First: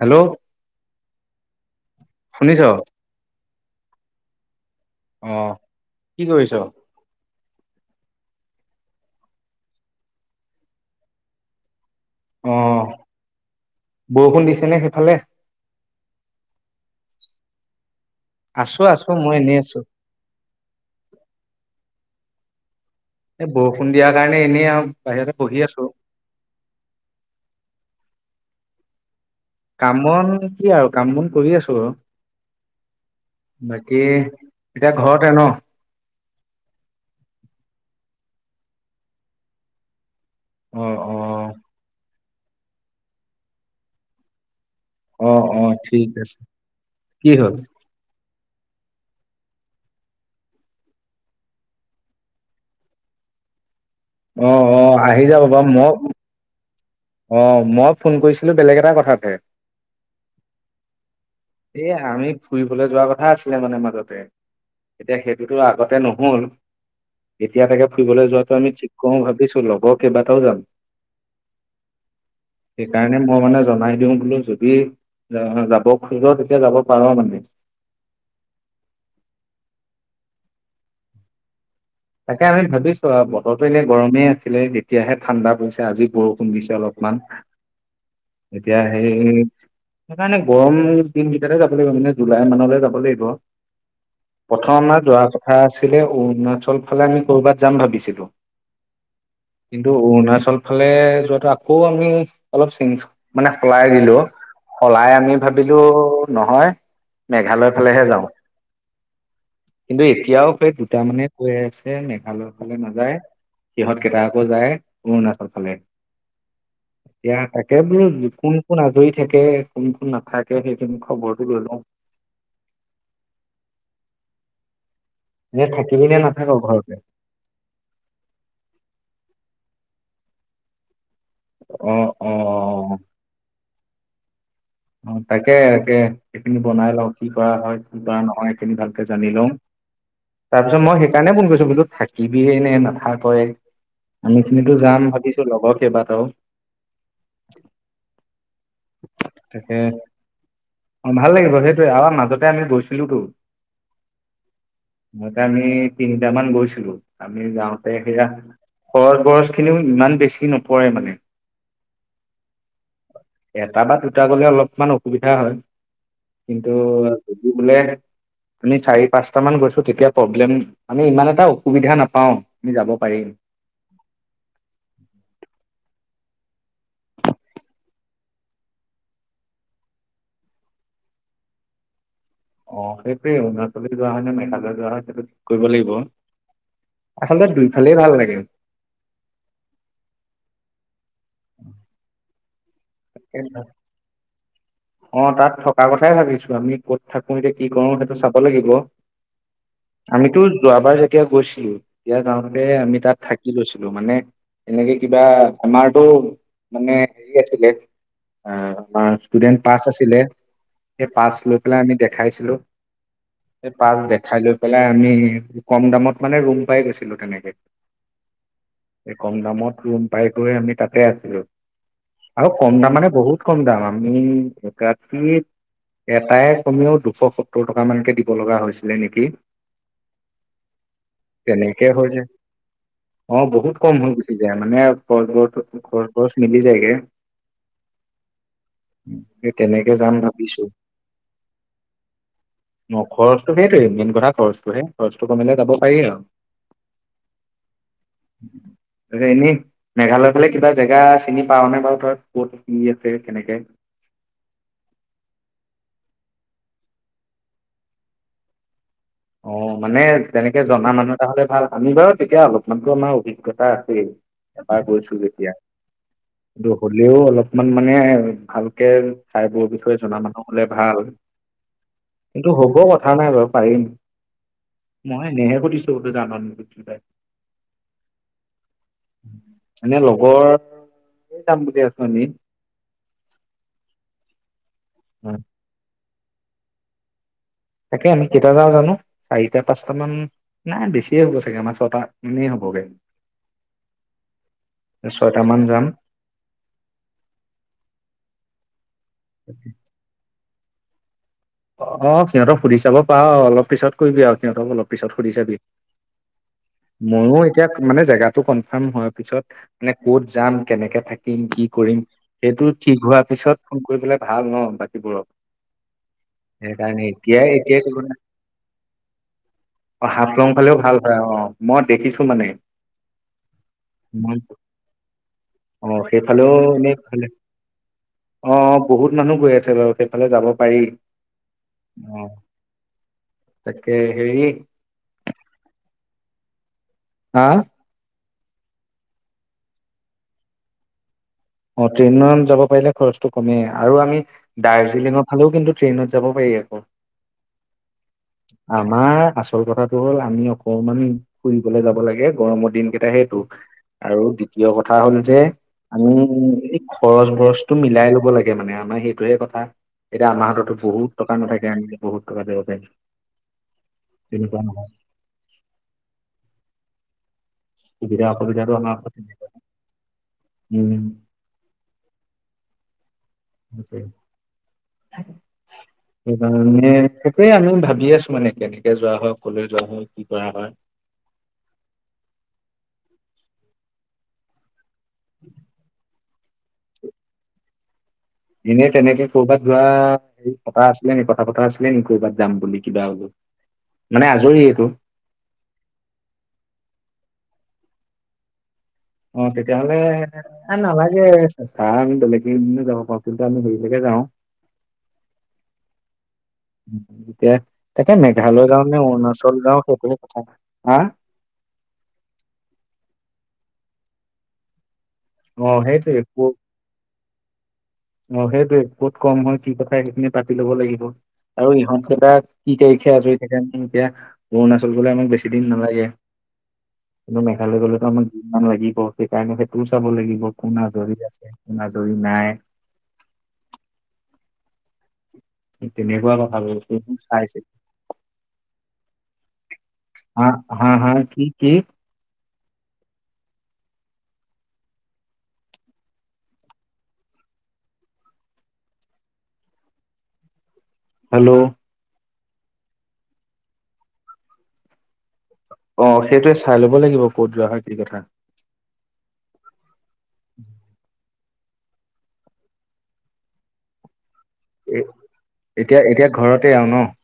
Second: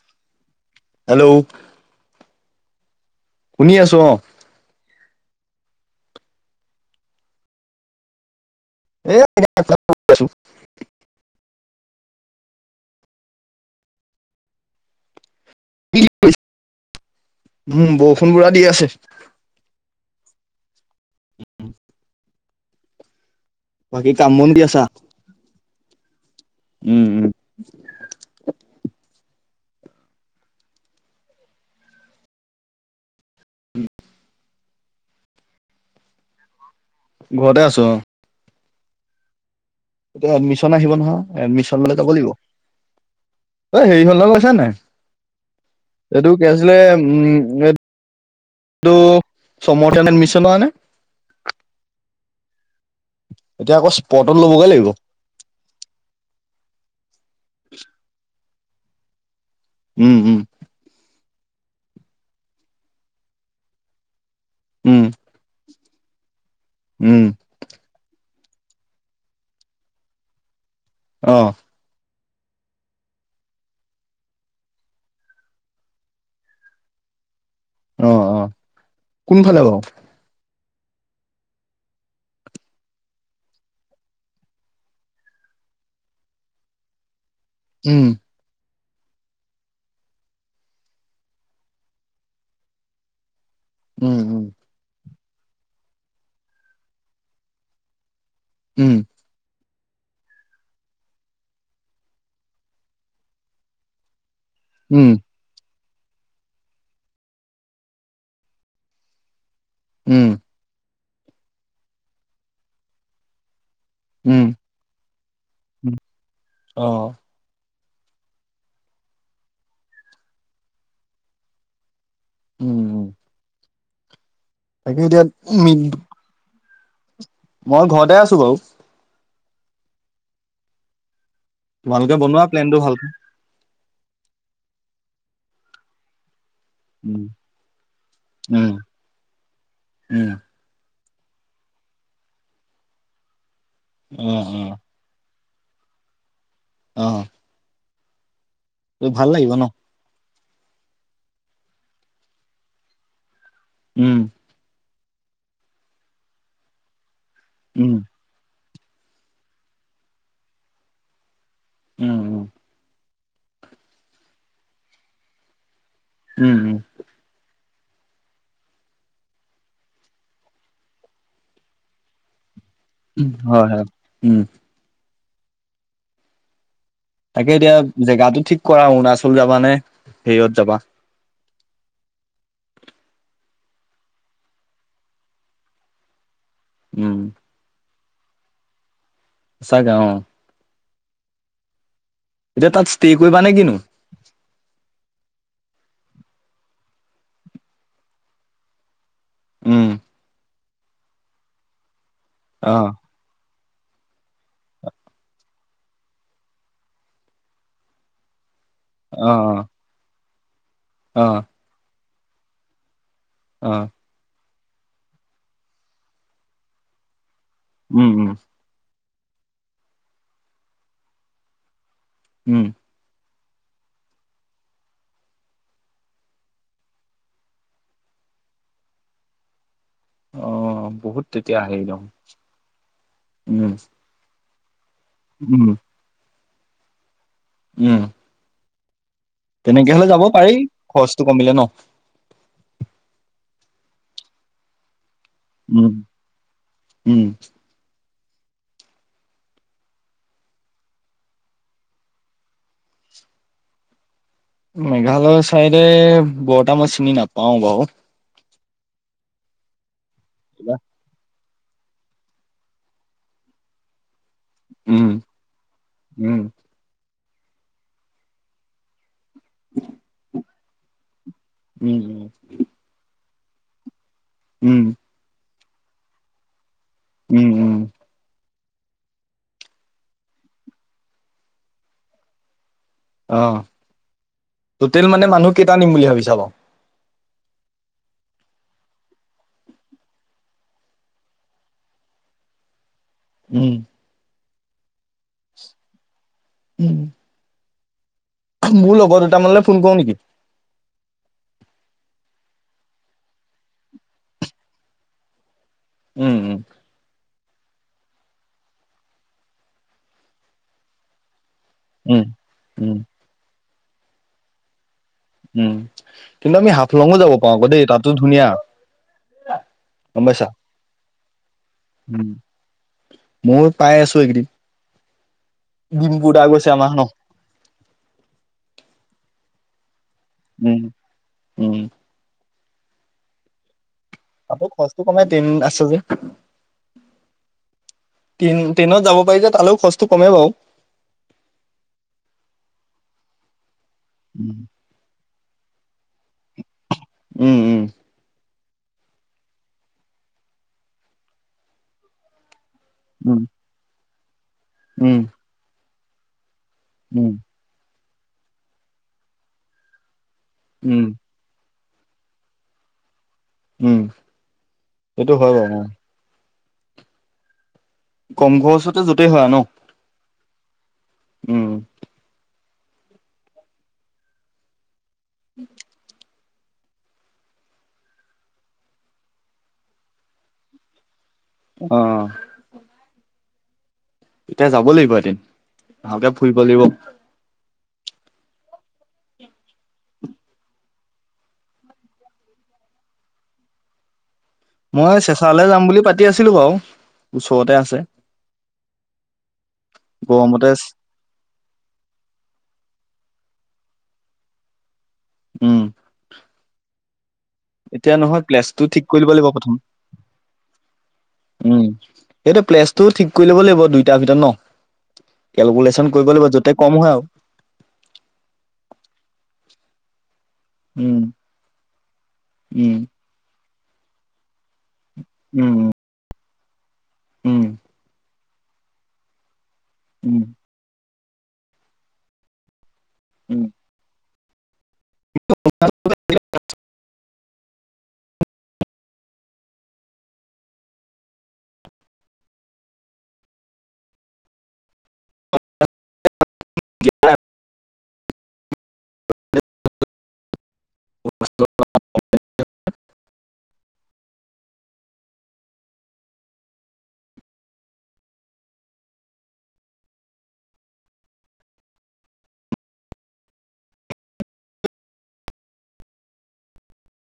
Hello hello শুনিছ শুনি আছো অ আহ কি কৰিছ আছো [unintelligible] অ বৰষুণ দিছে নে সেইফালে উম ব আছো আছো মই এনেই আছো উ [inaudible] এই বৰষুণ দিয়াৰ কাম কাৰণে বন কি এনেই আছা আৰু বাহিৰতে বহি আছো উম উম কাম বন কি আৰু কাম বন কৰি আছো আৰু বাকী এতিয়া ঘৰতে ন ঘৰতে আছো অ এতিয়া এডমিশ্যন অ আহিব অ নহয় এডমিশ্যন ল'লে যাব লাগিব অ হেৰি ঘৰলে গৈছা নাই অ অ ঠিক এইটো আছে কি আছিলে কি উম হ'ল কিটো সমৰথন এড মিছন নে [unintelligible] এতিয়া আক অ অ আহি যাব বাৰু ম অ মই ফোন কৰিছো বেলেগ এটা কথাতে উম উম এ আমি ফুৰিবলৈ যোৱা কথা আছিলে মানে মাজতে উম এতিয়া সেইটোতো আগত এতিয়া নহ'ল উম এতিয়া তাকে ফুৰিবলৈ যোৱাত আমি ঠিক কৰো ভাবিছো লগৰ কেইবাটাও যাম আহ সেইকাৰণে মই মানে জনাই দিও বোলো যদি যাব খোজা তেতিয়া যাব পাৰা মানে অ অ কোনফালে বাৰু তাকে আমি ভাবিছো আৰু বতৰো এনে গৰমেই আছিলে এতিয়াহে ঠাণ্ডা পৰিছে আজি বৰষুণ দিছে অলপমান উম এতিয়া সেই সেইকাৰণে গৰম দিন কেইটাতে যাব লাগিব মানে জুলাই মানলৈ যাব লাগিব উম উম প্ৰথম [unintelligible] মই যোৱা কথা আছিলে অৰুণাচল ফালে আমি কৰ'বাত যাম ভাবিছিলো উম কিন্তু অৰুণাচল ফালে যোৱাটো আকৌ আমি অলপ চি মানে সলাই দিলো উম সলাই আমি ভাবিলো তো নহয় মেঘালয় ফালেহে যাওঁ কিন্তু উম এতিয়াও হে তাৰ মানে কৈ আছে। মেঘালয় ফালে নাযায়, সিহঁত কেইটা আকৌ উম যায় অৰুণাচল ফালে অ এতিয়া হেই তাকে । তাকে বোলো কোন কোন আজৰি থাকে, কোন কোন নাথাকে সেইটো মই খবৰটো লৈ লও। উম উম। তাকে এতিয়া উম, অঁ। মই ঘৰতে আছো বাৰু। অ তোমালোকে অ বনোৱা প্লেনটো ভালকে। অ তাকে তাকে। সেইখিনি বনাই লওঁ উম, কি কৰা হয় কি বা নহয়। সেইখিনি উম, ভালকে জানি লওঁ উম, তাৰ পিছত মই, সেইকাণে ফোন কৰিছো বোলো থাকিবিয়ে নে নাথাকয়। আমি অ', খিনিতো যাম ভাবিছো। লগও কেবাতাও, আহ। ভাল লাগিব তাকে। অ ভাল লাগিব সেইটোয়ে, আৰ মাজতে আমি গৈছিলোতো। উম। মুঠ আমি তিনিটামান গৈছিলো। আমি গাওঁতে উম, সেয়া, খৰচ বৰচ খিনিও ইমান বেছি নপৰে মানে।। উম উম এটা বা দুটা। দুটা গলে অলপমান অসুবিধা হয় উম, কিন্তু, উম, বোলে আমি চাৰি পাঁচটা মান গৈছো তেতিয়া প্ৰব্লেম আমি ইমান এটা অসুবিধা নাপাও, হয় হয় উম। তাকে এতিয়া জেগাতটো ঠিক কৰা অৰুণাচল যাবা নে হেৰিয়ত যাবা। অ সেইটোৱে অৰুণাচলে যোৱা হয় নে, মেঘালয় যোৱা হয় সেইটো ঠিক কৰিব লাগিব। উম, আচলতে দুইফালে ভাল। তাকে। আ গাঁওৱ [unintelligible] উ [unintelligible] এতিয়া তাত, ষ্টে কৰিবা নে কিনো? অ তাত থ [unintelligible] তাৰ কথাই ভাবিছো, ।আমি কত থাকো এতিয়া কি কৰো সেইটো চাব লাগিব উম, আমিতো যোৱাবাৰ যেতিয়া গৈছিলো তেতিয়া গাঁৱতে অ', আমি তাত থাকি লৈছো মানে এনেকে কিবা আমাৰতটো মানে হেৰি আছিলে অ আমাৰ অ', ষ্টুডেন্ট পাছ আছিলে এই পাছ অ', লৈ পেলাই আমি দে খাইছিলো সেই অ', পাছ দেখাই লৈ পেলাই আমি কম দামত মানে ৰুম পাই গৈছিলো তেনেকে উম উম কম দামত ৰুম পাই গৈ আমি তাতে আছিলো উম, কম দাম মানে বহুত কম দাম আমি একাতি এটাই কমেও দুশ সত্তৰ টকামানকে দিব লগা হৈছিলে নেকি অ', বহুত তেতিয়া হেৰি তেনেকে দেখোন, হৈছে অ উম, বহুত কম হৈ গুচি এয়া মানে আৰু ঘৰ উম, ঘৰ খৰচ নিবিজাইগে উম সেই তেনেকে হলে যাম যাব পাৰি ভাবিছো খৰচটো কমিলে ন ন খৰচটো সেইটোৱে, মেইন কথা খৰচটোহে খৰচতো কমিলে যাব উম, পাৰি আৰু উম, ত এনেই মেঘালয় ফালে কিবা জেগা চিনি পাও নে বাৰু তই কত কি আছে কেনেকে মেঘালয় চাইডে বৰতা ম‌ই চিনি নাপাওঁ বাও অ মানে তেনেকে জনা মানুহ এটা হ'লে ভাল আমি বাও তেতিয়া অলপমানতো আমাৰ অভিজ্ঞতা আছেই এবাৰ গৈছো উম, যেতিয়া উম, কিন্তু হ'লেও অলপ অলপমান মানে ভালকে ঠাইবোৰৰ বিষয়ে জনা মানুহ হলে ভাল উম, কিন্তু হ'ব কথা নাই বাৰু পাৰিম উম, মই নেহেৰ খতি তহতি জান নেকি কি পাই উম উম এনে লগৰ যাম বুলি আছো আমি আহ টোটেল মানে মানুহ কেইটা নিম বুলি ভাবিছ। যাব। তাকে আমি কেইটা যাওঁ জানো চাৰিটা পাঁচটা মান নাই বেছিয়ে হ'ব চাগে আমাৰ ছটা মানেই হবগে। উম। ছয়টা মান যাম। উম, মোৰ লগৰ দুটামানলৈ ফোন কৰো নেকি? অ সিহঁতক সুধি চাব পাঅ অলপ পিছত কৰিবি আও সিহঁতক অলপ পিছত সুধি চাবি? উম উম। মোৰ এতিয়া মানে জেগটো কনফাৰ্ম হোৱা পিছত মানে কত যাম কেনেক থাকিম? কৰিম উম। সেইটো উম, ঠিক হোৱাৰ পিছত? ফোন কৰি পেলাই ভাল ন বাকীবোৰক। উম। কিন্তু আমি সেইকাৰণে হাফলঙো যাব এতিয়াই পাৰো আকৌ এতিয়াই দেই তাতো ধুনীয়া অ গম পাইছা? হাফলং ফালেও ভাল হয়, অ মই দেখিছো উম। মানে ময়ো পাই আছো মই এইকেইদিন অ ডিম্পু দা সেইফালেও গৈছে এনে আমাৰ ন? ভাল অ বহুত মানুহ গৈ আছে? চল। সেইফালে যাব পাৰি? উম, উম। অ তাকে। হেৰি আকৌ খৰচটো কমাই তিন আছে যে? [inaudible] [unintelligible] হা। টেইন ট্ৰেইনত যাব পাৰি যে তালৈও খৰচটো কমেই বাৰু? অ ট্ৰেইনত যাব পাৰিলে খৰচটো কমেই আৰু। আৰু আমি উম, দাৰ্জিলিঙত। হ'লেও কিন্তু ট্ৰেইনত যাব পাৰি আকৌ? উম উম। আমাৰ আচল কথাটো হ'ল আমি অকনমান ফুৰিবলে যাব লাগে গৰমৰ দিন? এতিয়া সেইটো? আৰু। কিয় কথা হ'ল উম, যে। আমি। উম। উম, খৰচ বৰচ টো মিলাই ল। হব লাগে মানে আমাৰ সেইটোয়ে কথা। এতিয়া আমাৰ হাততটো উম, বহুত টকা নাথাকে আনে? বহুত টকা দিব পাৰি? উম সেইটো হয় বাৰু, অ সুবিধা কম অসুবিধাটো আমাৰ খৰচতে ওপৰত। য'তেই হয় ন । উম । উম । নিশ্চয় । উম । সেইকাৰণে সেইটোয়ে আমি ভাবি আছো মানে কেনেকে যোৱা হয় কলৈ যোৱা হয় কি কৰা হয় । অ' এতিয়া যাব লাগিব? লাগিব এদিন ভালকে ফুৰিব লাগিব। এনেই তেনেকে কবাত যোৱা কথা আছিলে নেকি কথা পতা আছিলে নেকি ক'বাত যাম বুলি কিবা হলেও মানে আজৰি সময়। মই চেঁচালে যাম বুলি পাতি আছিলো বাৰু ওচৰতে আছ। তেহ। অ তেতিয়াহলে নালাগে চা আমি বেলেগেই যাব পাৰো । কিন্তু আমি দেৰি লৈকে যাওঁ । উম । উ এতিয়া নহয় প্লাছটো ঠিক কৰি লব লাগিব প্ৰথম যাওঁ সেইটোহে কথা হা উম সেইটো প্লাছটোও ঠিক কৰি ল'ব লাগিব দুই ভিতৰত ন অ কেলকুলেশ্যন সেইটোৱে কৰিব লাগিব ক'ত য'তেই কম হয় আৰু অ সেইটোোৱে কত কম হয় কি কথা সেইখিনি পাতি ল'ব লাগিব উম আৰু ইহিত কটা কি উম তাৰিখে আজৰি থাকে আ পুৰণা চলিবলে আমাক বেছি দিন উম নালাগে কিন্তু উম মেঘালয় গ'লেতো আমাক, মানুহ লাগি বহু সেই কাৰণে তোৰ চাব উম লাগিব কোন আজৰি আছে? কোনো আজৰি নাই উম তেনেকুৱা কথা বোৰ চাইছে হা হা কি কি? হেল্ল' অ সেইটোৱে চাই ল'ব লাগিব ক'ত যোৱা হয়, কি কথা? [unintelligible] এ এতিয়া এতিয়া ঘৰতে আও ন ।